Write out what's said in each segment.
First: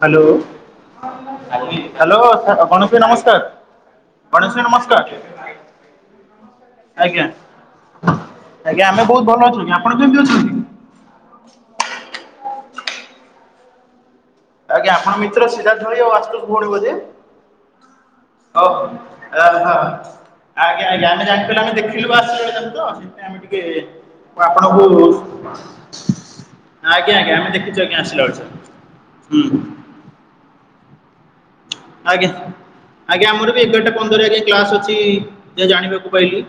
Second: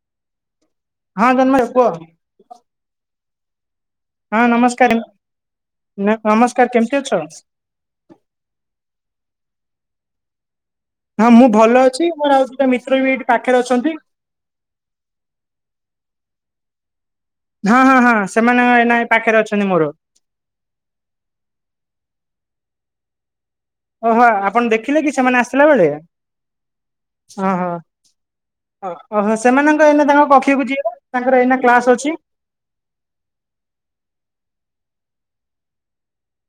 Hello ହଁ ଜନ୍ମ କୁହ ହ୍ୟାଲୋ। ଗଣେଶ ଭାଇ ନମସ୍କାର। ହଁ ଗଣେଶ ଭାଇ ନମସ୍କାର ନମସ୍କାର କେମିତି ଅଛ? ଆଜ୍ଞା ଆଜ୍ଞା ଆମେ ବହୁତ ଭଲ ଅଛନ୍ତି। ଆପଣ କେମିତି ଅଛନ୍ତି? ହଁ ମୁଁ ଭଲ ଅଛି ମୋର ଆଉ ଦିଟା ମିତ୍ର ବି ଏଇଠି ପାଖରେ ଅଛନ୍ତି। ଆଜ୍ଞା ଆପଣ ମିତ୍ର ସିରା ଧଳି ଆଉ ଆଶୁତୋଷ ଭଉଣୀ ବୋଧେ? ହଁ ହଁ ହଁ ସେମାନେ ଓହୋ ଏ ନହିଁ ପାଖରେ ଓହୋ ଅଛନ୍ତି ମୋର। ଆଜ୍ଞା ଆଜ୍ଞା ଆମେ ଜାଣିପାରିଲୁ ଦେଖିଲୁ [unintelligible] ଓହୋ ଆପଣ ଆପଣଙ୍କୁ ଦେଖିଲେ କି ସେମାନେ ଆସିଲା ବେଳେ? ଆଜ୍ଞା ଆଜ୍ଞା ଆମେ ଦେଖଛୁ ଆଜ୍ଞା ଆସିଲା ବେଳକୁ। ଓ ଓହୋ ସେମାନଙ୍କ ଏଇନା ତାଙ୍କ କକ୍ଷକୁ ଯିବେ ତାଙ୍କର ଏଇନା କ୍ଲାସ ଅଛି। ଆଜ୍ଞା ଆଜ୍ଞା ଆମର ବି ଏଗାରଟା ପନ୍ଦର ଆଜ୍ କ୍ଲାସ ଅଛି ଯ ଜାଣିବାକୁ ପାଇଲି।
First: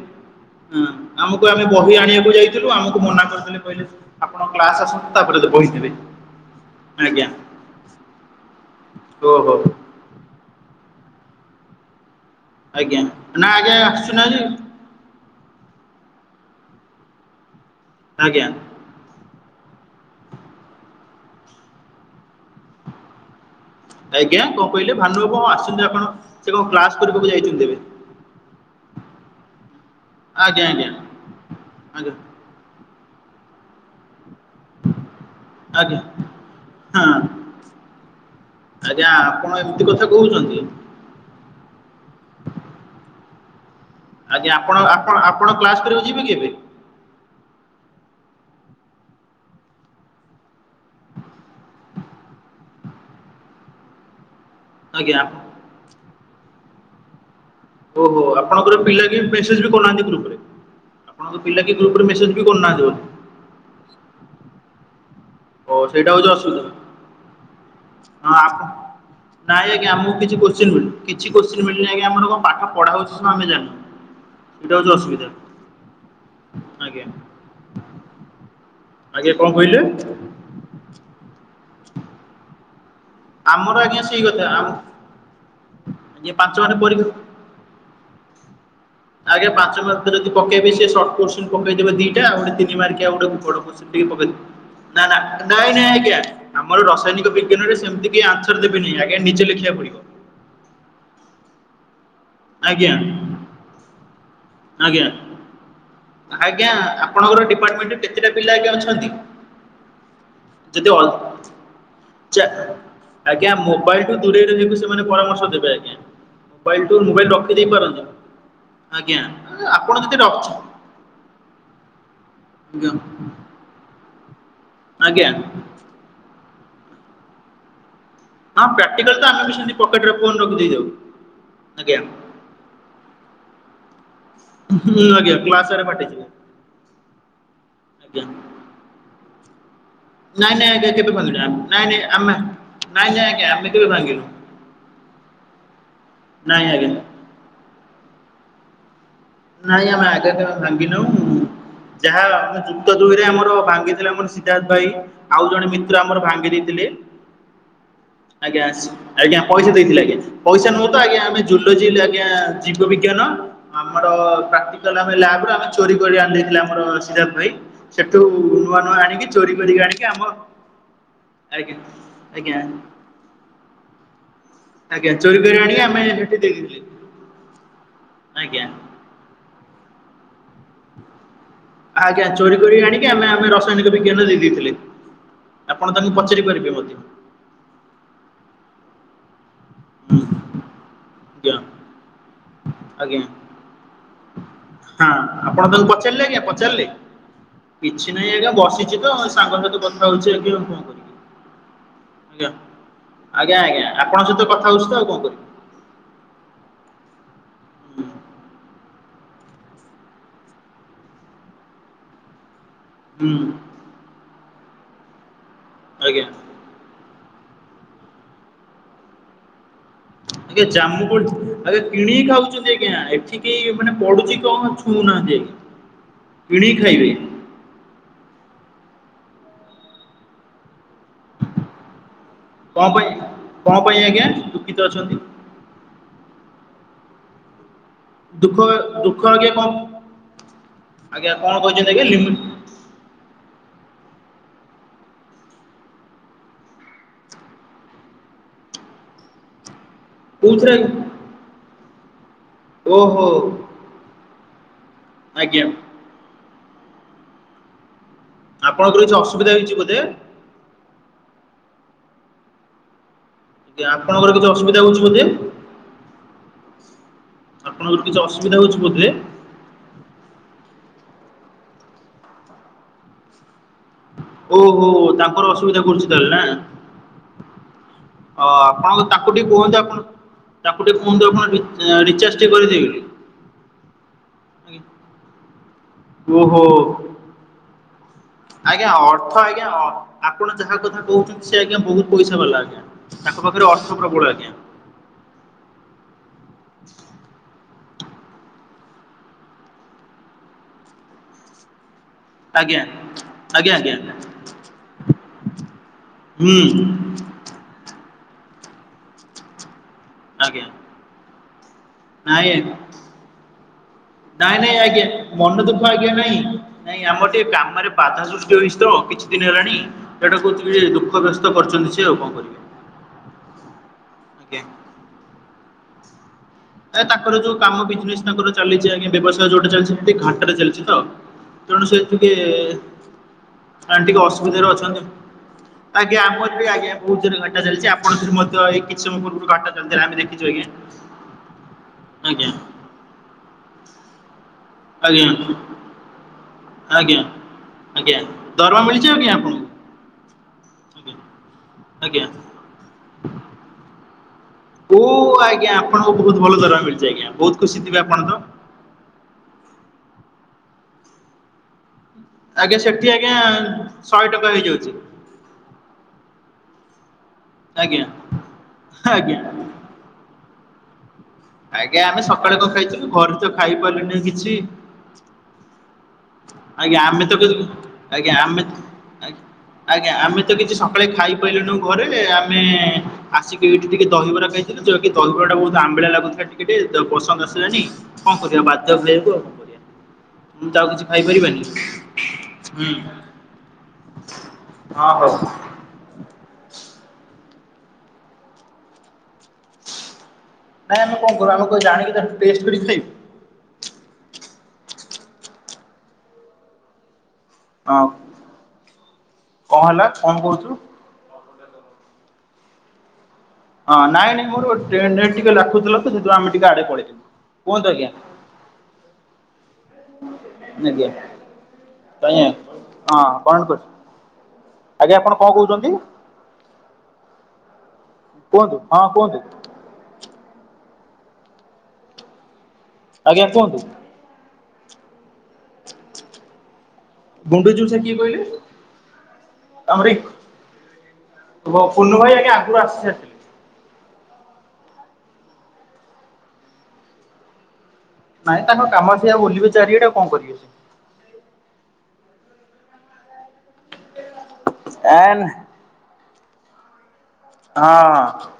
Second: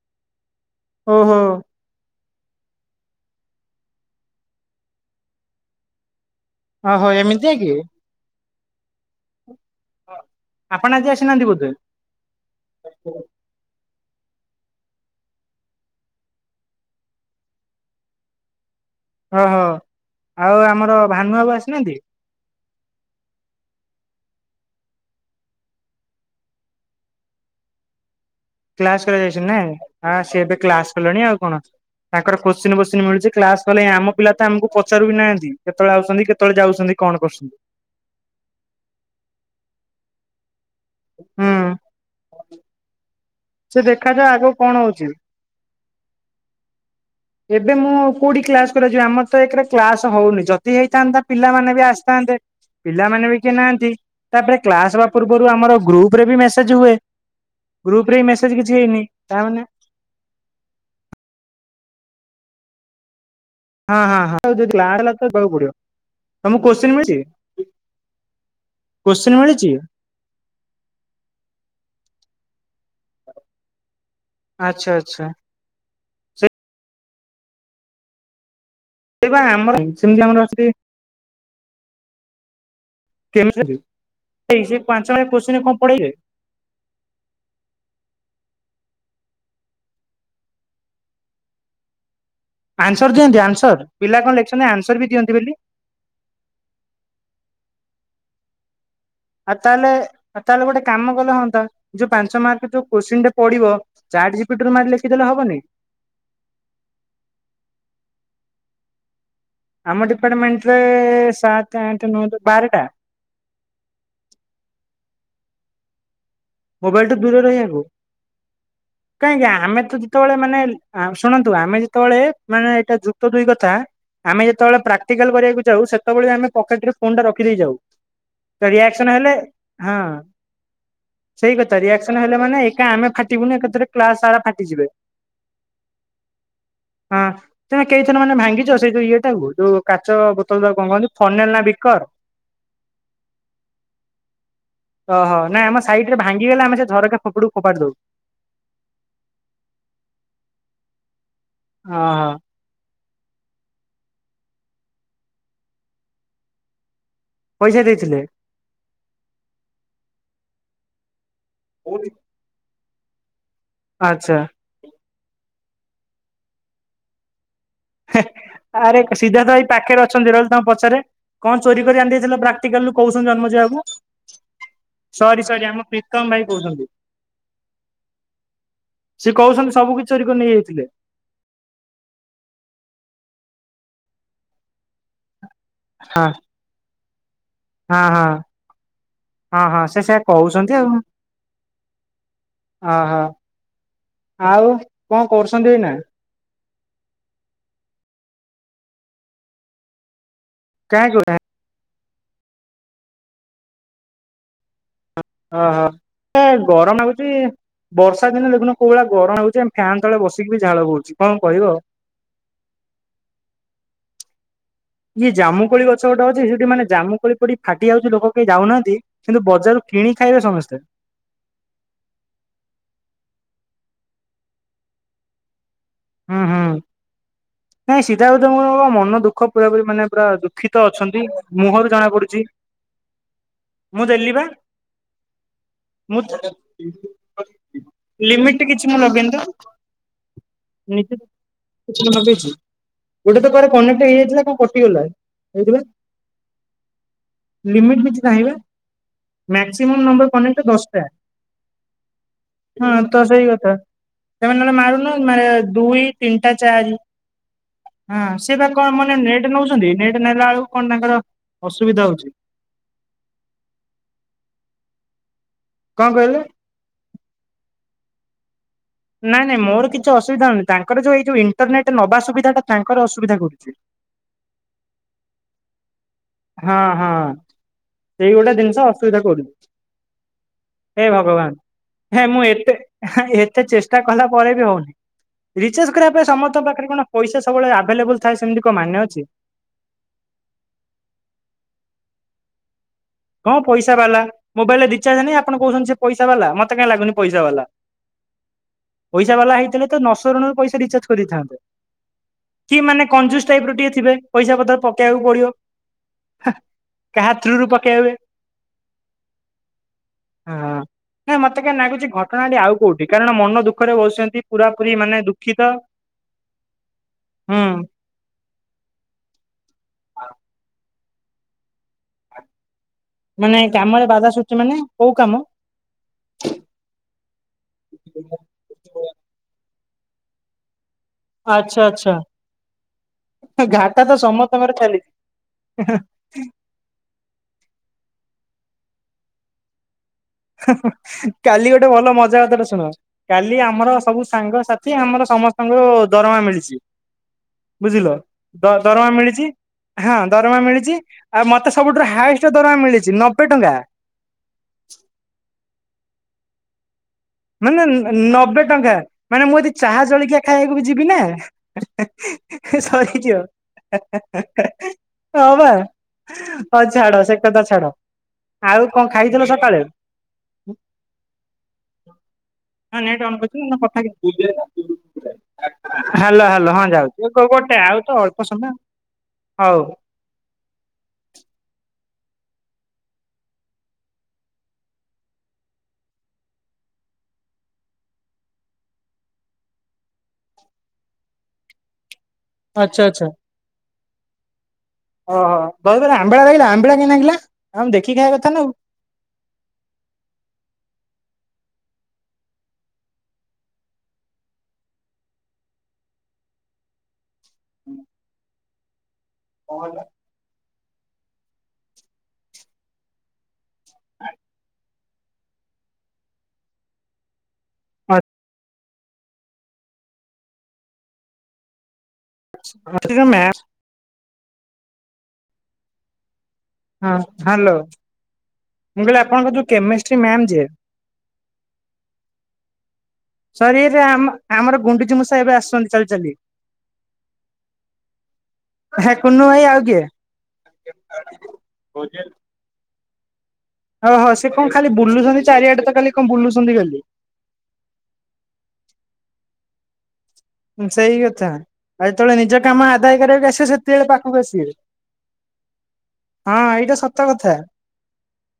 ହଁ ଓହୋ ଆମକୁ ଆମେ ବହି ଆଣିବାକୁ ଯାଇଥିଲୁ ଆମକୁ ମନା କରିଦେଲେ। କହିଲେ ଆପଣ କ୍ଲାସ ଆସନ୍ତୁ ତାପରେ ବହିନେବେ। ଓହୋ ଏମିତିଆ କି? ଓହୋ। ହ ଆପଣ ଆଜି ଆସିନାହାନ୍ତି ବୋଧେ? ଆଜ୍ଞା ନା ଆଜ୍ଞା ଆସୁଛୁ ନା ଆଜି। ଆଜ୍ଞା। ଓହୋ ଆଉ ଆମର ଭାନୁ ବାବୁ ଆସିନାହାନ୍ତି? ଆଜ୍ଞା କଣ କହିଲେ ଭାନୁବାବୁ ହଁ ଆସିଛନ୍ତି ଆପଣ ସେ କଣ କ୍ଲାସ କରିବାକୁ ଯାଇଛନ୍ତି ଏବେ। କ୍ଲାସ କରିବାକୁ ଯାଇଛନ୍ତି ନାଇଁଁ ସିଏ ଏବେ ଆଜ୍ଞା ଆଜ୍ଞା କ୍ଲାସ କଲେଣି ଆଉ କଣ ଆଜ୍ଞା ତାଙ୍କର କ୍ୱେଶ୍ଚିନ ଫୋଚିନ ମିଳୁଚି କ୍ଲାସ କଲେ ହିଁ ଆମ ପିଲା ତ ଆମକୁ ପଚାରୁ ବି ନାହାନ୍ତି କେତେବେଳେ ଆଜ୍ଞା ଆସଛନ୍ତି କେତେବେଳେ ଯାଉଛନ୍ତି ହଁ କଣ କରୁଛନ୍ତି। ଆଜ୍ଞା ଆପଣ ଏମିତି କଥା କହୁଛନ୍ତି। ହୁଁ ସେ ଦେଖାଯା ଆଜ୍ଞା ଆଗକୁ ଆପଣ କଣ ହଉଛି? ଆପଣ ଆପଣ କ୍ଲାସ୍ କରିବାକୁ ଯିବେ କି ଏବେ? ଏବେ ମୁଁ କୋଉଠି କ୍ଲାସ କରିବାକୁ ଯିବି ଆମର ତ ଏକରେ କ୍ଲାସ ହଉନି ଯଦି ହେଇଥାନ୍ତା ପିଲାମାନେେ ବି ଆସିଥାନ୍ତେ। ପିଲାମାନେ ବି କିଏ ନାହାନ୍ତି ତାପରେ କ୍ଲାସ ହବା ଆଜ୍ଞା ପୂର୍ବରୁ ଆମର ଗ୍ରୁପ ରେ ବି ମେସେଜ ହୁଏ। ଗ୍ରୁପ ରେ ବି ଓହୋ ମେସେଜ କିଛି ଆପଣଙ୍କର ହେଇନି ପିଲା କି ତାମାନେ ମେସେଜ ବି କରୁନାହାନ୍ତି ଗ୍ରୁପରେ। ଆପଣ ପିଲା କିଏ ଗ୍ରୁପରେ ମେସେଜ୍ ବି କରୁ କରିନାହାନ୍ତିି ବୋଧେ। ହଁ-ହଁ-ହଁ ଯଦି ଲ ଦବାକୁ ଓ ପଡିବ ସେଇଟା ହଉଛି ଅସୁବିଧା ତମକୁ କୋଶ୍ଚିନ ମିଳିଛି। ହଁ ଆ କୋଶ୍ଚିନ୍ ମିଳିଛି ନାଇଁ ଆଜ୍ଞା ଆମକୁ କିଛି କୋ ଛି କିଛି କୋଶ୍ଚିନ ମିଳିନି ଆଜ୍ଞା ଆମର କଣ ପାଠ ପଢା ହଉଛି ସବୁ ଆମେ ଜାଣିନୁ। ସେଇଟା ଆଚ୍ଛା ହଉଛି ଆଚ୍ଛା। ଅସୁବିଧା ଆଜ୍ଞା। ଏ ଆଜ୍ଞା ବା କଣ କହିଲେ ଆମର ସେମିତି ଆମର ଅଛି। ଆମର କେମିତି ଆଜ୍ଞା ସେଇ କଥା ଯାଇ ଆମ ସେ ପାଞ୍ଚ ମାର୍କିଆ କୋ୍ଚିିନ କଣ ପଢେଇବେ। ଆଜ୍ଞା ପାଞ୍ଚ ମା ରେ କରିବେ ଆଜ୍ଞା ପାଞ୍ଚ ମାର୍କ ଯଦି ପକେଇବେ ସେ ଶର୍ଟ କୋଶ୍ଚିନ ପକେଇଦେବେ ଦିଟା ଆଉ ଗୋଟେ ତି ଦୀ ମାର୍କିଆ ଆନ୍ସର ବଡ଼ ଦିଅନ୍ତି କୋଶ୍ଚିନ ଆନ୍ସର ଟେ ପକେଇ ପିଲା ଦେବେ କଣ ଲେଖିଛନ୍ତି ଆନ୍ସର ନା ବି ନା ଦିଅନ୍ତି ବୋଲି ନାଇଁ ନାଇଁ ଆଜ୍ଞା। ଆମର ରସାୟନିକ ବିଜ୍ଞାନରେ ସେମତି କେହି ଆନ୍ସର ଦେବେନି ଆଜ୍ଞା ନିଜେ ଆଉ ଲେଖିବା ତାହେଲେ ପଡିବ। ଆଉ ତାହେଲେ ଗୋଟେ କାମ କଲ ହୁଅନ୍ତା। ଯୋଉ ପାଞ୍ଚ ମାର୍କ ଯୋଉ ଆଜ୍ଞା କୋଶ୍ଚିନ ଟେ ପଡିବ ଚାଟ୍ ଜିପିଟି ରେ ମାରି ଆଜ୍ଞା ଲେଖିଦେଲେ ହବନି। ଆଜ୍ଞା ଆପଣଙ୍କର ଡିପାର୍ଟମେଣ୍ଟରେ କେତେଟା ପିଲା ଆଜ୍ଞା ଅଛନ୍ତି? ଆମ ଡିପାର୍ଟମେଣ୍ଟରେ ଯଦି ଅ ସାତ ଆଠ ନ ଚା ବାରଟା। ଆଜ୍ଞା ମୋବାଇଲଠୁ ଦୂରେଇ ରହିବାକୁ ସେମାନେ ପରାମର୍ଶ ଦେବେ ଆଜ୍ଞା। ମୋବାଇଲୁଠୁ ମୋବାଇଲଠୁ ମୋବାଇଲ ଦୂରରେ ରଖିଦେଇ ରହିବାକୁ। ପାରନ୍ତ ଆଜ୍ଞା ଆପଣ ଯଦି ରଖି ଆ ଶୁଣନ୍ତୁ ଆମେ ଯେତେବେଳେ ମାନେ ଆଜ୍ଞା ଏଇଟା ଯୁକ୍ତ ଦୁଇ କଥା ଆମେ ଯେତେବେଳେ ଆଜ୍ଞା ପ୍ରାକ୍ଟିକାଲ କରିବାକୁ ଯାଉ ସେତେବେଳେ ଆମେ ପକେଟରେ ଫୋନ୍ ଟା ରଖିଦେଇ ଯାଉ। ହଁ ରିଆକ୍ସନ ପ୍ରାକ୍ଟିକାଲ ତ ହେଲେ ଆମେ ବି ସେମତି ପକେଟରେ ଫୋନ ରଖିଦେଇ ଯାଉ। ତା ଆଜ୍ଞା ରିଆକ୍ସନ ହେଲା ମାନେ ଏକା ଆମେ ଫାଟିବୁନୁ ଏକଥରେ କ୍ଲାସ ସାରା ଫାଟିଜି ହୁଁ ଆଜ୍ଞା କ୍ଲାସ ସାରା ଫା ହଁ ତମେ ଆଜ୍ଞା କେଇଥର ମାନେ ଭାଙ୍ଗିଛ ସେଇ ଯୋଉ ଇଏଟାକୁ ଯୋଉ କାଚ ନାଇଁ ବୋତଲ ନାଇଁ ତାକୁ କଣ ଆଜ୍ଞା କହନ୍ତି କେବେ ଫନେଲ ଭାଙ୍ଗିନୁ ନା ନାଇଁ ବିକର? ଆମେ ନାଇଁ ନାଇଁ ଆଜ୍ଞା ଆମେ କେବେ ଭାଙ୍ଗିନୁ। ଓହୋ ନାଇଁ ଆମ ସାଇଡରେ ଭାଙ୍ଗିଗଲେ ନାଇଁ ଆମେ ସେ ଆଜ୍ଞା ଝରକା ସେପଟକୁ ଫୋପାଡି ଦଉ। ନାଇଁ ଆମେ ଆଗେ କେବେ ଭାଙ୍ଗିନାଉ ଯାହା ଓହୋ ଆମ ଯେ ଯୁକ୍ତ ଦୁଇରେ ଆମର ଭାଙ୍ଗିଥିଲେ ଆମର ସିଦ୍ଧାର୍ଥ ଭାଇ ଆଉ ଜଣେ ମିତ୍ର ଆମର ଭାଙ୍ଗି ଦେଇଥିଲେ। ପଇସା ଦେଇଥିଲେ। ଆଜ୍ଞା ଆଜ୍ଞା ପଇସା ଦେଇଥିଲେ ଆଜ୍ଞା ପଇସା ନୁହଁ ତ ଆଜ୍ଞା ଆମେ ଜୁଲୋଜି ଆଜ୍ଞା ଜୀବ ବିଜ୍ଞାନ। ଆମର ଆଚ୍ଛା ପ୍ରାଟିକାଲ ଲାବରୁ ଆମେ ଚୋରି କରି ଆଣିଇଦେଇଥିଲେ ଆମର ସିଦ୍ଧାର୍ଥ ଭାଇ। ସେଠୁ ହେ ନୂଆ ନୂଆ ଆରେ ଆଣିକି ସିଦ୍ଧାର୍ଥ ଚୋରି ଭାଇ କରିକି ଆଣିକି ପାଖରେ ଆମ ଅଛନ୍ତି ରହିଲ ତାଙ୍କୁ ପଚାରେ। କଣ ଆଜ୍ଞା ଚୋରି କରି ଆଣିଦେଇଥିଲ ଆଜ୍ଞା ପ୍ରାକ୍ଟିକାଲରୁ କହୁଛନ୍ତି ଜନ୍ମଜୟ ବାବୁ ଆଜ୍ଞା ଚୋରି ସରି କରି ସରି ଆଣି ଆମ ଆମେ ପ୍ରୀତମ ହେଠି ଭାଇ ଦେଇଦେଇଥିଲେ କହୁଛନ୍ତି। ଆଜ୍ଞା। ସିଏ କହୁଛନ୍ତି ସବୁ କିଛି ଚୋରିକରି ନେଇଯାଇଥିଲେ। ଆଜ୍ଞା ଚୋରି କରି ଆଣିକି ଆମେ ଆମେ ରସାୟନିକ ବିଜ୍ଞାନ ଦେଇଦେଇଥିଲେ। ଆପଣ ତାଙ୍କୁ ହଁ ପଚାରି ପାରିବେ ମଧ୍ୟ। ହଁ ହଁ ହଁ ହଁ ତ ହୁଁ ସେଇଆ ଆଜ୍ଞା କହୁଛନ୍ତି ଆଉ ଆଜ୍ଞା ଅହୋ ଆଉ ହଁ କଣ କରୁଛନ୍ତି ଆପଣ ତାଙ୍କୁ ଏଇନା? ପଚାରିଲେ ଆଜ୍ଞା ପଚାରିଲେ? କିଛି ନାହିଁ ଆଜ୍ଞା ବସିଛି ତ ସାଙ୍ଗ ସହିତ କଥା ହଉଛି ଆଜ୍ଞା କ କାଁ କୋ ଆଜ୍ଞ ଆଜ୍ଞା ଆଜ୍ଞା ଆପଣଙ୍କ ସହିତ କଥା ହଉଛି ତ ଆଉ କଣ କରିବି। ହୁଁ ଓହୋଏ ଗରମ ଲାଗୁଛି। ବର୍ଷା ଦିନ ଦେଖୁନ କୋଉ ଭଳିଆ ଗରମ ହଉଛି ଆମେ ଫ୍ୟାନ୍ ତଳେ ବସିକିବି ଝାଳ ବହୁଛି କଣ କହିବ ହୁଁ। ଇ ଜାମୁକୋଳି ଗଛ ଗୋଟେ ଆଜ୍ଞା ଅଛି ସେଠି ମାନେ ଜାମୁକୋଳି ପଡି ଫାଟି ଯାଉଛି ଲୋକ କେହି ଯାଉନାହାନ୍ତି କିନ୍ତୁ ବଜାରକୁ ଟିକେ ଜାମୁ କୋଳି ଆଜ୍ଞା କିଣିକି ଖାଉଛନ୍ତି ଆଜ୍ଞା ଏଠିକେହି ମାନେ ପଡୁଛି କଣ ଛୁଉଁନାହାନ୍ତି ଆଜ୍ଞା। ହୁଁ ହୁଁ କିଣିକି ଖାଇବେ? ନାଇଁ ସିଦ୍ଧାର୍ଥର ମନ ଦୁଃଖ ପୁରାପୁରି ମାନେ ପୁରା ଦୁଃଖିତ ଅଛନ୍ତି ମୁହଁରୁ ଜଣା ପଡୁଛି କଣ ପାଇଁ କଣ ପାଇଁ ମୁଁ ଆଜ୍ଞା ଦେଲି ବା ଦୁଃଖିତ ଅଛନ୍ତି? ମୁଁ ଦୁଃଖ ଲିମିଟ କିଛି ମୁଁ ଦୁଃଖ ଲଗେଇନିତ। ଆଜ୍ଞା କଣ [inaudible] ଆଜ୍ଞା କଣ କହିଛନ୍ତି ଆଜ୍ଞା ମୁଁ ଲିମିଟ ଲଗେଇଛି। ଗୋଟେ ତ କାର କନେକ୍ଟ ହେଇଯାଇଥିଲା କଣ କଟିଗଲା ହେଇଚିପା। ଲିମିଟ୍ କିଛି ନାହିଁବା ମ୍ୟାକ୍ସିମମ୍ ନମ୍ବର କନେକ୍ଟ କୋଉଥିରେ ଆଜ୍ଞା? ଦଶଟା। ହଁ ତ ଓହୋ ସେଇ କଥା ସେମାନେ ନହେଲେ ମାରୁନ ମାନେ ଆଜ୍ଞା। ଦୁଇ ତିନିଟା ଚାରି ହଁ ସେପା କଣ ଆପଣଙ୍କର କିଛି ମାନେ ନେଟ୍ ଅସୁବିଧା ହେଇଛି ନଉଛନ୍ତି ବୋଧେ? ନେଟ ନେଲା ବେଳୁ କଣ ତାଙ୍କର ଅସୁବିଧା ହଉଛି। କି ଆପଣଙ୍କର କିଛି ଅସୁବିଧା ହଉଛି ବୋଧେ? କଣ କହିଲେ? ଆପଣଙ୍କର କିଛି ଅସୁବିଧା ହେଉଛି ବୋଧେ? ନାଇଁ ନାଇଁ ମୋର କିଛି ଅସୁବିଧା ହଉନି ତାଙ୍କର ଜଉ ଏଇ ଯୋଉ ଇଣ୍ଟରନେଟ ନବା ସୁବିଧା ତାଙ୍କର ଅସୁବିଧା କରୁଛି। ଓହୋ ତାଙ୍କର ଅସୁବିଧା କରୁଛି। ତାହେଲେ ନା? ହଁ ହଁ ସେଇ ଅ ଗୋଟା ଜିନିଷ ଆପଣ ଅସୁବିଧା ତାଙ୍କୁ କରୁଛି। ଟିକେ କୁହନ୍ତୁ ଆପଣ ତାକୁ ଟିକେ ହେ କୁହନ୍ତୁ ଆପଣ ଭଗବାନ ରି ହେ ରିଚାର୍ଜ ମୁଁ ଟିକେ ଏତେ କରିଦେବେ ବୋଲି। ଏତେ ଚେଷ୍ଟା କଲା ପରେ ବି ହଉନି। ରିଚାର୍ଜ କରିବା ପାଇଁ ସମସ୍ତଙ୍କ ଓହୋ। ପାଖରେ କଣ ପଇସା ସବୁବେଳେ ଆଭେଲେବଲ ଆଜ୍ଞା ଅର୍ଥ ଆଜ୍ଞା ଆପଣ ଯାହା କଥା କହୁଛନ୍ତି ସେ ଆଜ୍ଞା ବହୁତ ପଇସା ବାଲା ଆଜ୍ଞା। ତାଙ୍କ କଣ ପାଖରେ ଅର୍ଥ ପଇସା ପ୍ରବଳ ବାଲା ଆଜ୍ଞା। ମୋବାଇଲରେ ରିଚାର୍ଜ ନାଇ ଆପଣ କହୁଛନ୍ତି ସେଇ ପଇସାବାଲା ମତେ କାହିଁ ଲାଗୁନି ପଇସା ବାଲା। ପଇସାବାଲା ହେଇଥିଲେ ତ ନ ସରଣରୁ ପଇସା ରିଚାର୍ଜ କରିଦେଇଥାନ୍ତେ। ଆଜ୍ଞା କି ମାନେ କଞ୍ଜୁସ୍ ଟାଇପ ଆଜ୍ଞା ର ଆଜ୍ଞା ଟିକେ ଥିବେ ପଇସା ପତର ପକେଇବାକୁ ପଡିବ। ହୁଁ। କାହା ଥ୍ରୁରୁୁ ପକେଇ ବେ ଆଜ୍ଞା ହଁ ହେ ମତେ କାଇଁ ଲାଗୁଛି ଘଟଣାଟି ନାଇଁ ଆଉ କୋଉଠି କାରଣ ମନ ଦୁଃଖରେ ବସିଛନ୍ତି ନାଇଁ ପୁରା ନାଇଁ ପୁର ଆଜ୍ଞା ମାନେ ମନ ଦୁଃଖିତ। ଦୁଃଖ ଆଜ୍ଞା ନାଇଁ ନାଇଁ ଆମର ଟିକେ ହୁଁ କାମରେ ବାଧା ସୃଷ୍ଟି ହୋଇଛି ତ କିଛି ଦିନ ହେଲାଣି ସେଟା କହୁଛି କି ଦୁଃଖ ବ୍ୟସ୍ତ କରୁଛନ୍ତି ସେ ଆଉ କଣ କରିବେ। ମାନେ କାମରେ ବାଧା ସୃଷ୍ଟି, ଆଜ୍ଞା। ମାନେ କୋଉ କାମ? ଆ ତାଙ୍କର ଯୋଉ କାମ ବିଜନେସ୍ ତାଙ୍କର ଚାଲିଛି ଆଜ୍ଞା ବ୍ୟବସାୟ ଯୋଉଟା ଚାଲିଛି ସେ ଟିକେ ଘାଟାରେ ଚାଲିଛି ତ। ଆଚ୍ଛା ତେଣୁ ସେ ଆଚ୍ଛା ଟିକେ ଆ ଘାଟା ତ ଟିକେ ଅସୁବିଧାରେ ସମସ୍ତଙ୍କର ଅଛନ୍ତି। ଆଜ୍ଞା ଚାଲିଛି। ଆମ ଆଜ୍ଞା। ବହୁତ ଯୋରେ ଘାଟା ଚାଲିଛି ଆପଣ ମଧ୍ୟ ଏଇ କିଛି ସମୟ ପୂର୍ବରୁ ଘାଟାଚାଲିଥିଲା ଆମେ ଦେଖିଛୁ ଆଜ୍ଞା। କାଲି ଗୋଟେ ଭଲ ମଜା ଆଜ୍ଞା କଥାଟା ଶୁଣ, କାଲି ଆମର ସବୁ ସାଙ୍ଗସାଥ୍ ସେ ଆମର ଆଜ୍ଞା ସମସ୍ତଙ୍କୁ ଦରମା ମିଳିଛି ଆଜ୍ଞା ବୁଝିଲ ଆଜ୍ଞା ଦରମା ଆଜ୍ଞା ମିଳିଛି। ଆପଣଙ୍କୁ? ହଁ ଦରମା ମିଳିଛି ଆଜ୍ଞା ଆଉ ମତେ ସବୁଠୁ ଆଜ୍ଞା। ହାଏଷ୍ଟ୍ ଦରମା ମିଳିଛି ନବେ ଟଙ୍କା। ଓ ଆଜ୍ଞା ଆପଣଙ୍କୁ ବହୁତ ଭଲ ଦରମା ମିଳିଛି ଆଜ୍ଞା ବହୁତ ମାନେ ଖୁସି ଥିବେ ଆପଣ ତ? ନବେ ଟଙ୍କା ମାନେ ମୁଁ ଯଦି ଚାହା ଜଳିକିଆ ଖାଇବାକୁ ବି ଯିବି ନା ଆଜ୍ଞା ସେଠି ଆଜ୍ଞା ସରିଯିବ ଶହେ ଟଙ୍କା ହେଇଯାଉଛି [unintelligible] ହଁ ବା ହଁ ଛାଡ ସେ କଥା ଛାଡ ଆଜ୍ଞା ଆଉ କଣ ଆଜ୍ଞା। ଖାଇଥିଲ ସକାଳୁ? ଆଜ୍ଞା ଆମେ ସକାଳେ କ ହଁ ଖାଇଥିଲୁ ନେଟ୍ ଅନ୍ ଘରୁ ତ କରିଥିଲ ଖାଇ କଥା ପାରିଲୁନି ହ୍ୟାଲୋ କିଛି। ହ୍ୟାଲୋ ହଁ ଆଜ୍ଞା ଯାଉଛି ଆମେ ତ ଗୋଟେ ଆଉ ତ ଆଜ୍ଞା ଅଳ୍ପ ଆମେ ସମୟ ହଉ ଆଜ୍ଞା ଆମେ କିଛି ତ ସକାଳେ ଖାଇ ପାରିଲୁନୁ ଘରେ। ଆମେ ଆସିକି ଏଇଠି ଟିକେ ଦହିବରା ଖାଇ ତ ଦହିବରା ଟା ବହୁତ ଆମ୍ୱିଲା ଲାଗୁଥିଲା ଟିକେ ଟିକେ ପସନ୍ଦ ଆସିଲାନି। କଣ କରିବା ବାଧ୍ୟ ଖାଇବାକୁ। ଆଉକଣ କରିବା ମୁଁ ତ ଆଉ କିଛି ଖାଇପାରିବାନି? ହୁଁ। ଆଚ୍ଛା ଆଚ୍ଛା। ହଁ ଦହିବରା ଆମ୍ବିଳା ଲାଗିଲା ଆମ୍ବିଳା କାହିଁକି ଲାଗିଲା? ତମେ ଦେଖିକି ଖାଇବା କଥା ନା ଆଉ। ନାଇଁ ଆମେ କଣ କରୁ ଆମ କ ଜାଣିକୁ ତାକୁ ଟେଷ୍ଟ କରିକି ଖାଇବୁ। ହଁ କଣ ହେଲା କଣ କହୁଥୁଲୁ? ହଁ ନାଇଁ ନାଇଁ ମୋର [unintelligible] ଟିକେ ଲାଖୁଥିଲ ତ ସେଥି ଲାଗି ଆମେ ଟିକେ ଆଡେ ପଳେଇ ଆଇଲୁ। କୁହନ୍ତୁ ଆଜ୍ଞା। ଆଜ୍ଞା କାହିଁ ହଁ କଣ ମ୍ୟାମ କରିଚ? ଆଜ୍ଞା ଆପଣ କଣ କହୁଛନ୍ତି? ହଁ ହ୍ୟାଲୋ କୁହନ୍ତୁ ହଁ ମୁଁ କହିଲି କୁହନ୍ତୁ ଆପଣଙ୍କ ଯୋଉ କେମେଷ୍ଟ୍ରୀ ମାମ୍ ଯେ ଆଜ୍ଞା କୁହନ୍ତୁ ସାର୍ ଇଏ ଯେ ଆମ ଆମର ଗୁଣ୍ଡୁଚି ମୂଷା ଏବେ ଆସୁଛନ୍ତି ଚାଲି ଚାଲି। ଗୁଣ୍ଡୁଚି ମୂଷା କିଏ କହିଲେ? ହେ କୁନୁ ଭାଇ ଆଉ କିଏ? ହୋ ପୋନୁ ଭାଇ ଆଜ୍ଞା ଆଗରୁ ଆସି ହଁ ହଁ ସେ କଣ ଖାଲି ବୁଲୁଛନ୍ତି ଚାରିଆଡେ ତ କାଲି କଣ ବୁଲୁଛନ୍ତି ଖାଲି? ନାଇଁ ତାଙ୍କ କାମ ସେଇଆ ବୁଲିବେ ଚାରିଆଡେ ଆଉ କଣ କରିବେ ସେ? ହୁଁ ସେଇ କଥା ଆଉ ଯେତେବେଳେ ନିଜ କାମ ଆଦାୟ କରିବାକୁ ଆସିବ ସେତେବେଳେ ପାଖକୁ ଆସିବେ। ଏ ନ ହଁ ଏଇଟା ସତ୍ ହଁ।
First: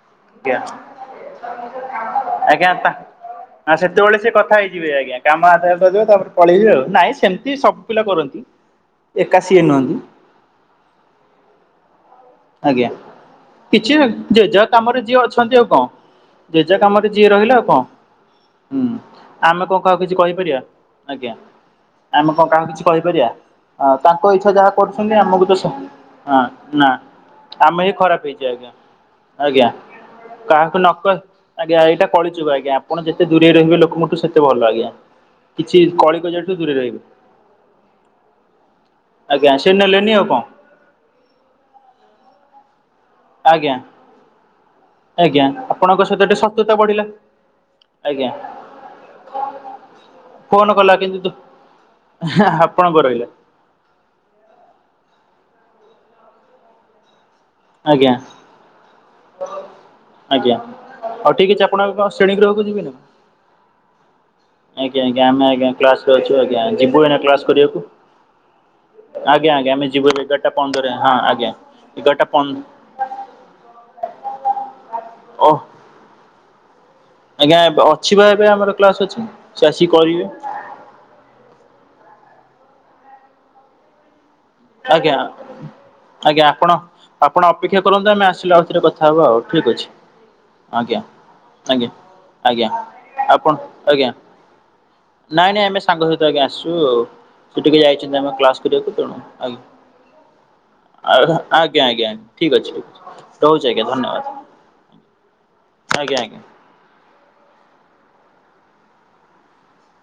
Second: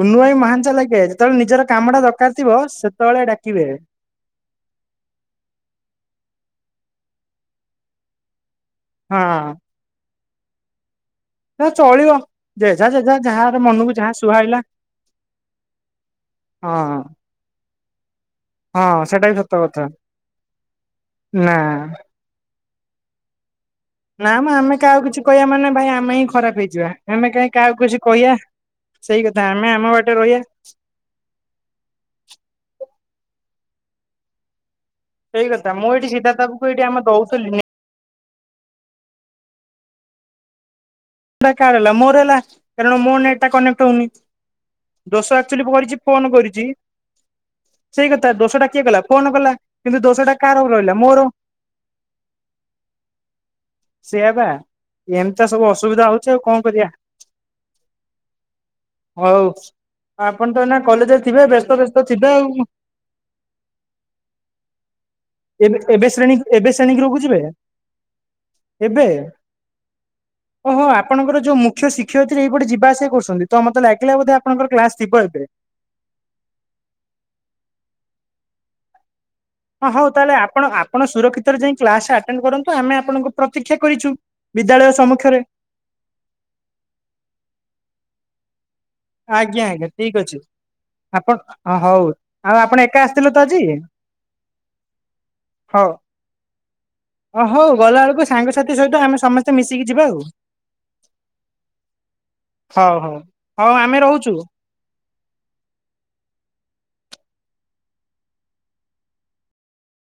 କୁନୁଭାଇ ଆଜ୍ଞା। ମହାନ ଚାଲାକିଆ ଯେତେବେଳେ ନିଜର କାମ ଟା ଦରକାର ଥିବ ସେତେବେଳେ ଡାକିବେ। ଯେତେବେଳେ ସେ କଥା ହେଇଯିବେ ଆଜ୍ଞା। କାମ ଆଦାୟ କରିଦେବେ ତାପରେ ପଳେଇବେ ଆଉ। ନାଇଁ ସେମିତି ସବୁ ପିଲା କରନ୍ତିନି। ହଁ। ଏକା ସିଏ ନୁହନ୍ତି। ନା ଚଳିବ। ଯେଝା ଆଜ୍ଞା। ଯେଝା ଯାହାର ମନକୁ କିଛି ଯାହା [unintelligible] ସୁହାଇଲା ଯୋ କାମରେ ଯିଅ ଅଛନ୍ତି ଆଉ କଣ? ଯେଝା ହଁ କାମରେ ଯିଏ ରହିଲା ଆଉ କଣ? ହୁଁ, ହଁ ସେଟା ବି ସତ ଆମେ କଣ କଥା କହାକୁ କିଛି କହିପାରିବା? ଆଜ୍ଞା। ନା ଆମେ କଣ କାହାକୁ କିଛି କହିପାରିବା? ନା ତାଙ୍କ ମ ଇଚ୍ଛା ଯାହା ଆମେ କାହାକୁ କରୁଛନ୍ତି କିଛି କହିବା ଆମକୁ ତ ମାନେ ସ ଭାଇ ଆମେ ହିଁ ନା ଖରାପ ହେଇଯିବା ନା ଆମେ କାହିଁ କାହାକୁ ଆମେ ହିଁ କିଛି ଖରାପ କହିବା ହେଇଯିବା ସେଇ କଥା ଆମେ ଆଜ୍ଞା। ଆଜ୍ଞା ଆମ ବାଟେ ରହିବା କାହାକୁ ନକହି ଆଜ୍ଞା ଏଇଟା କଳିଯୁଗ ଆଜ୍ଞା। ଆପଣ ଯେତେ ଦୂରେଇ ରହିବ ଲୋକଙ୍କ ଠୁ ସେତେ ଭଲ ଆଜ୍ଞା। ସେଇ କଥା କିଛି ମୁଁ ଏଇଠି କଳି ସିଦ୍ଧାର୍ଥ କଜିଆଠୁ ବାବୁକୁ ଦୂରେଇ ଏଇଠି ରହିବ। ଆମେ ଦଉଥିଲି ନେଟ୍ ଆଜ୍ଞା ସେ ନେଲେନି ଆଉ କଣ? [unintelligible] କାହାର ହେଲା ମୋର ହେଲା, କାରଣ ମୋ ନେଟ ଟା ଆଜ୍ଞା। କନେକ୍ଟ ହଉନି। ଦୋଷ ଆଜ୍ଞା ଆଚୁୱାଲି ଭରିଛି ଆପଣଙ୍କ ସହିତ ଫୋନ୍ ଟିକେ କରିଛି। ଶତ୍ରୁତା ବଢିଲା ସେଇ ଆଜ୍ଞା କଥା ଦୋଷଟା କିଏ କଲା ଫୋନ କଲା କିନ୍ତୁ ଦୋଷଟା କାହାର ଆଉ ରହିଲା ମୋର। ହାଁ ଆପଣଙ୍କ ରହିଲା। ସେୟା ବା ଏନ୍ତା ସବୁ ଅସୁବିଧା ହଉଛି ଆଉ କଣ କରିବା। ଆଜ୍ଞା। ହଉ ଆଜ୍ଞା। ଆପଣ ତ ଏଇନା କଲେଜରେ ହଉ ଥିବେ ଠିକ୍ ଅଛି ବ୍ୟସ୍ତ ଆପଣ ବ୍ୟସ୍ତ କଣ ଶ୍ରେଣୀ ଥିବେ ଗୃହକୁ ଆଉ? ଯିବେନି? ଆଜ୍ଞା ଆଜ୍ଞା ଆମେ ଆଜ୍ଞା ଏବେ ଏବେ କ୍ଲାସ୍ରେ ଶ୍ରେଣୀ ଅଛୁ ଆଜ୍ଞା ଏବେ ଶ୍ରେଣୀ ଯିବୁ ଗୃହକୁ ଏଇଣା ଯିବେ କ୍ଲାସ୍ କରିବାକୁ। ଏବେ ଆଜ୍ଞା ଆଜ୍ଞା ଆମେ ଯିବୁ ଏଗାରଟା ଓହୋ ପନ୍ଦରରେ ହଁ ଆପଣଙ୍କର ଆଜ୍ଞା ଯୋଉ ମୁଖ୍ୟ ଏଗାରଟା ଶିକ୍ଷୟତ୍ରୀ ପନ୍ଦ ଏଇପଟେ ଯିବା ଆସିଆ କରୁଛନ୍ତି। ତ ମତେ ଲାଗିଲ ବଧେ ଆପଣଙ୍କର କ୍ଲାସ୍ ଥିବ ଏବେ। ଓହ ଆଜ୍ଞା ଏବ୍ ଅଛି ବା ଏବେ ଆମର କ୍ଲାସ୍ ଅଛି। ସେ ଆସିକି ହଁ ହଉ କରିବେ ତାହେଲେ ଆପଣ ଆପଣ ସୁରକ୍ଷିତରେ ଯାଇ କ୍ଲାସେ ଆଟେଣ୍ଡ୍ କରନ୍ତୁ ଆମେ ଆପଣଙ୍କୁ ପ୍ରତୀକ୍ଷା କରିଛୁ? ବିଦ୍ୟାଳୟ ଆଜ୍ଞା ସମ୍ମୁଖରେ ଆଜ୍ଞା ଆପଣ ଆପଣ ଅପେକ୍ଷା କରନ୍ତୁ ଆମେ ଆସିଲେ ଆଉଥିରେ କଥ୍ ଥାବ ଆଉ ଆଜ୍ଞା ଠିକ୍ ଅଛି। ଆଜ୍ଞା ଠିକ ଅଛି ଆଜ୍ଞା ଆପଣ ହଁ, ଆଜ୍ଞା ହଉ। ଆଉ ଆଜ୍ଞା ଆପଣ ଏକା ଆସିଥିଲେ ତ ଆପନ୍ ଆଜି ଆଜ୍ଞା। ନାଇଁ ନାଇଁ ଆମେ ହଉ। ସାଙ୍ଗ ସହିତ ଆଜ୍ଞା ଆସୁ ଓ ସେ ହଉ ଟିକେ ଗଲା ଯାଇଛନ୍ତି ବେଳକୁ ଆମ କ୍ଲାସ୍ ସାଙ୍ଗସାଥି ସହିତ କରିବାକୁ ତେଣୁ ଆମେ ସମସ୍ତେ ଆ ମିଶିକି ଯିବା ଆଉ ଆଲ୍ [inaudible] ଆଜ୍ଞା ଆଜ୍ଞା ଆଜ୍ଞା ଠିକ୍ ଅଛି। ହଉ ହଉ ରହୁଛି ହଉ ଆଜ୍ଞା ଆମେ ଧନ୍ୟବାଦ୍? ରହୁଛୁ। [inaudible] ଆଜ୍ଞା ଆଜ୍ଞା।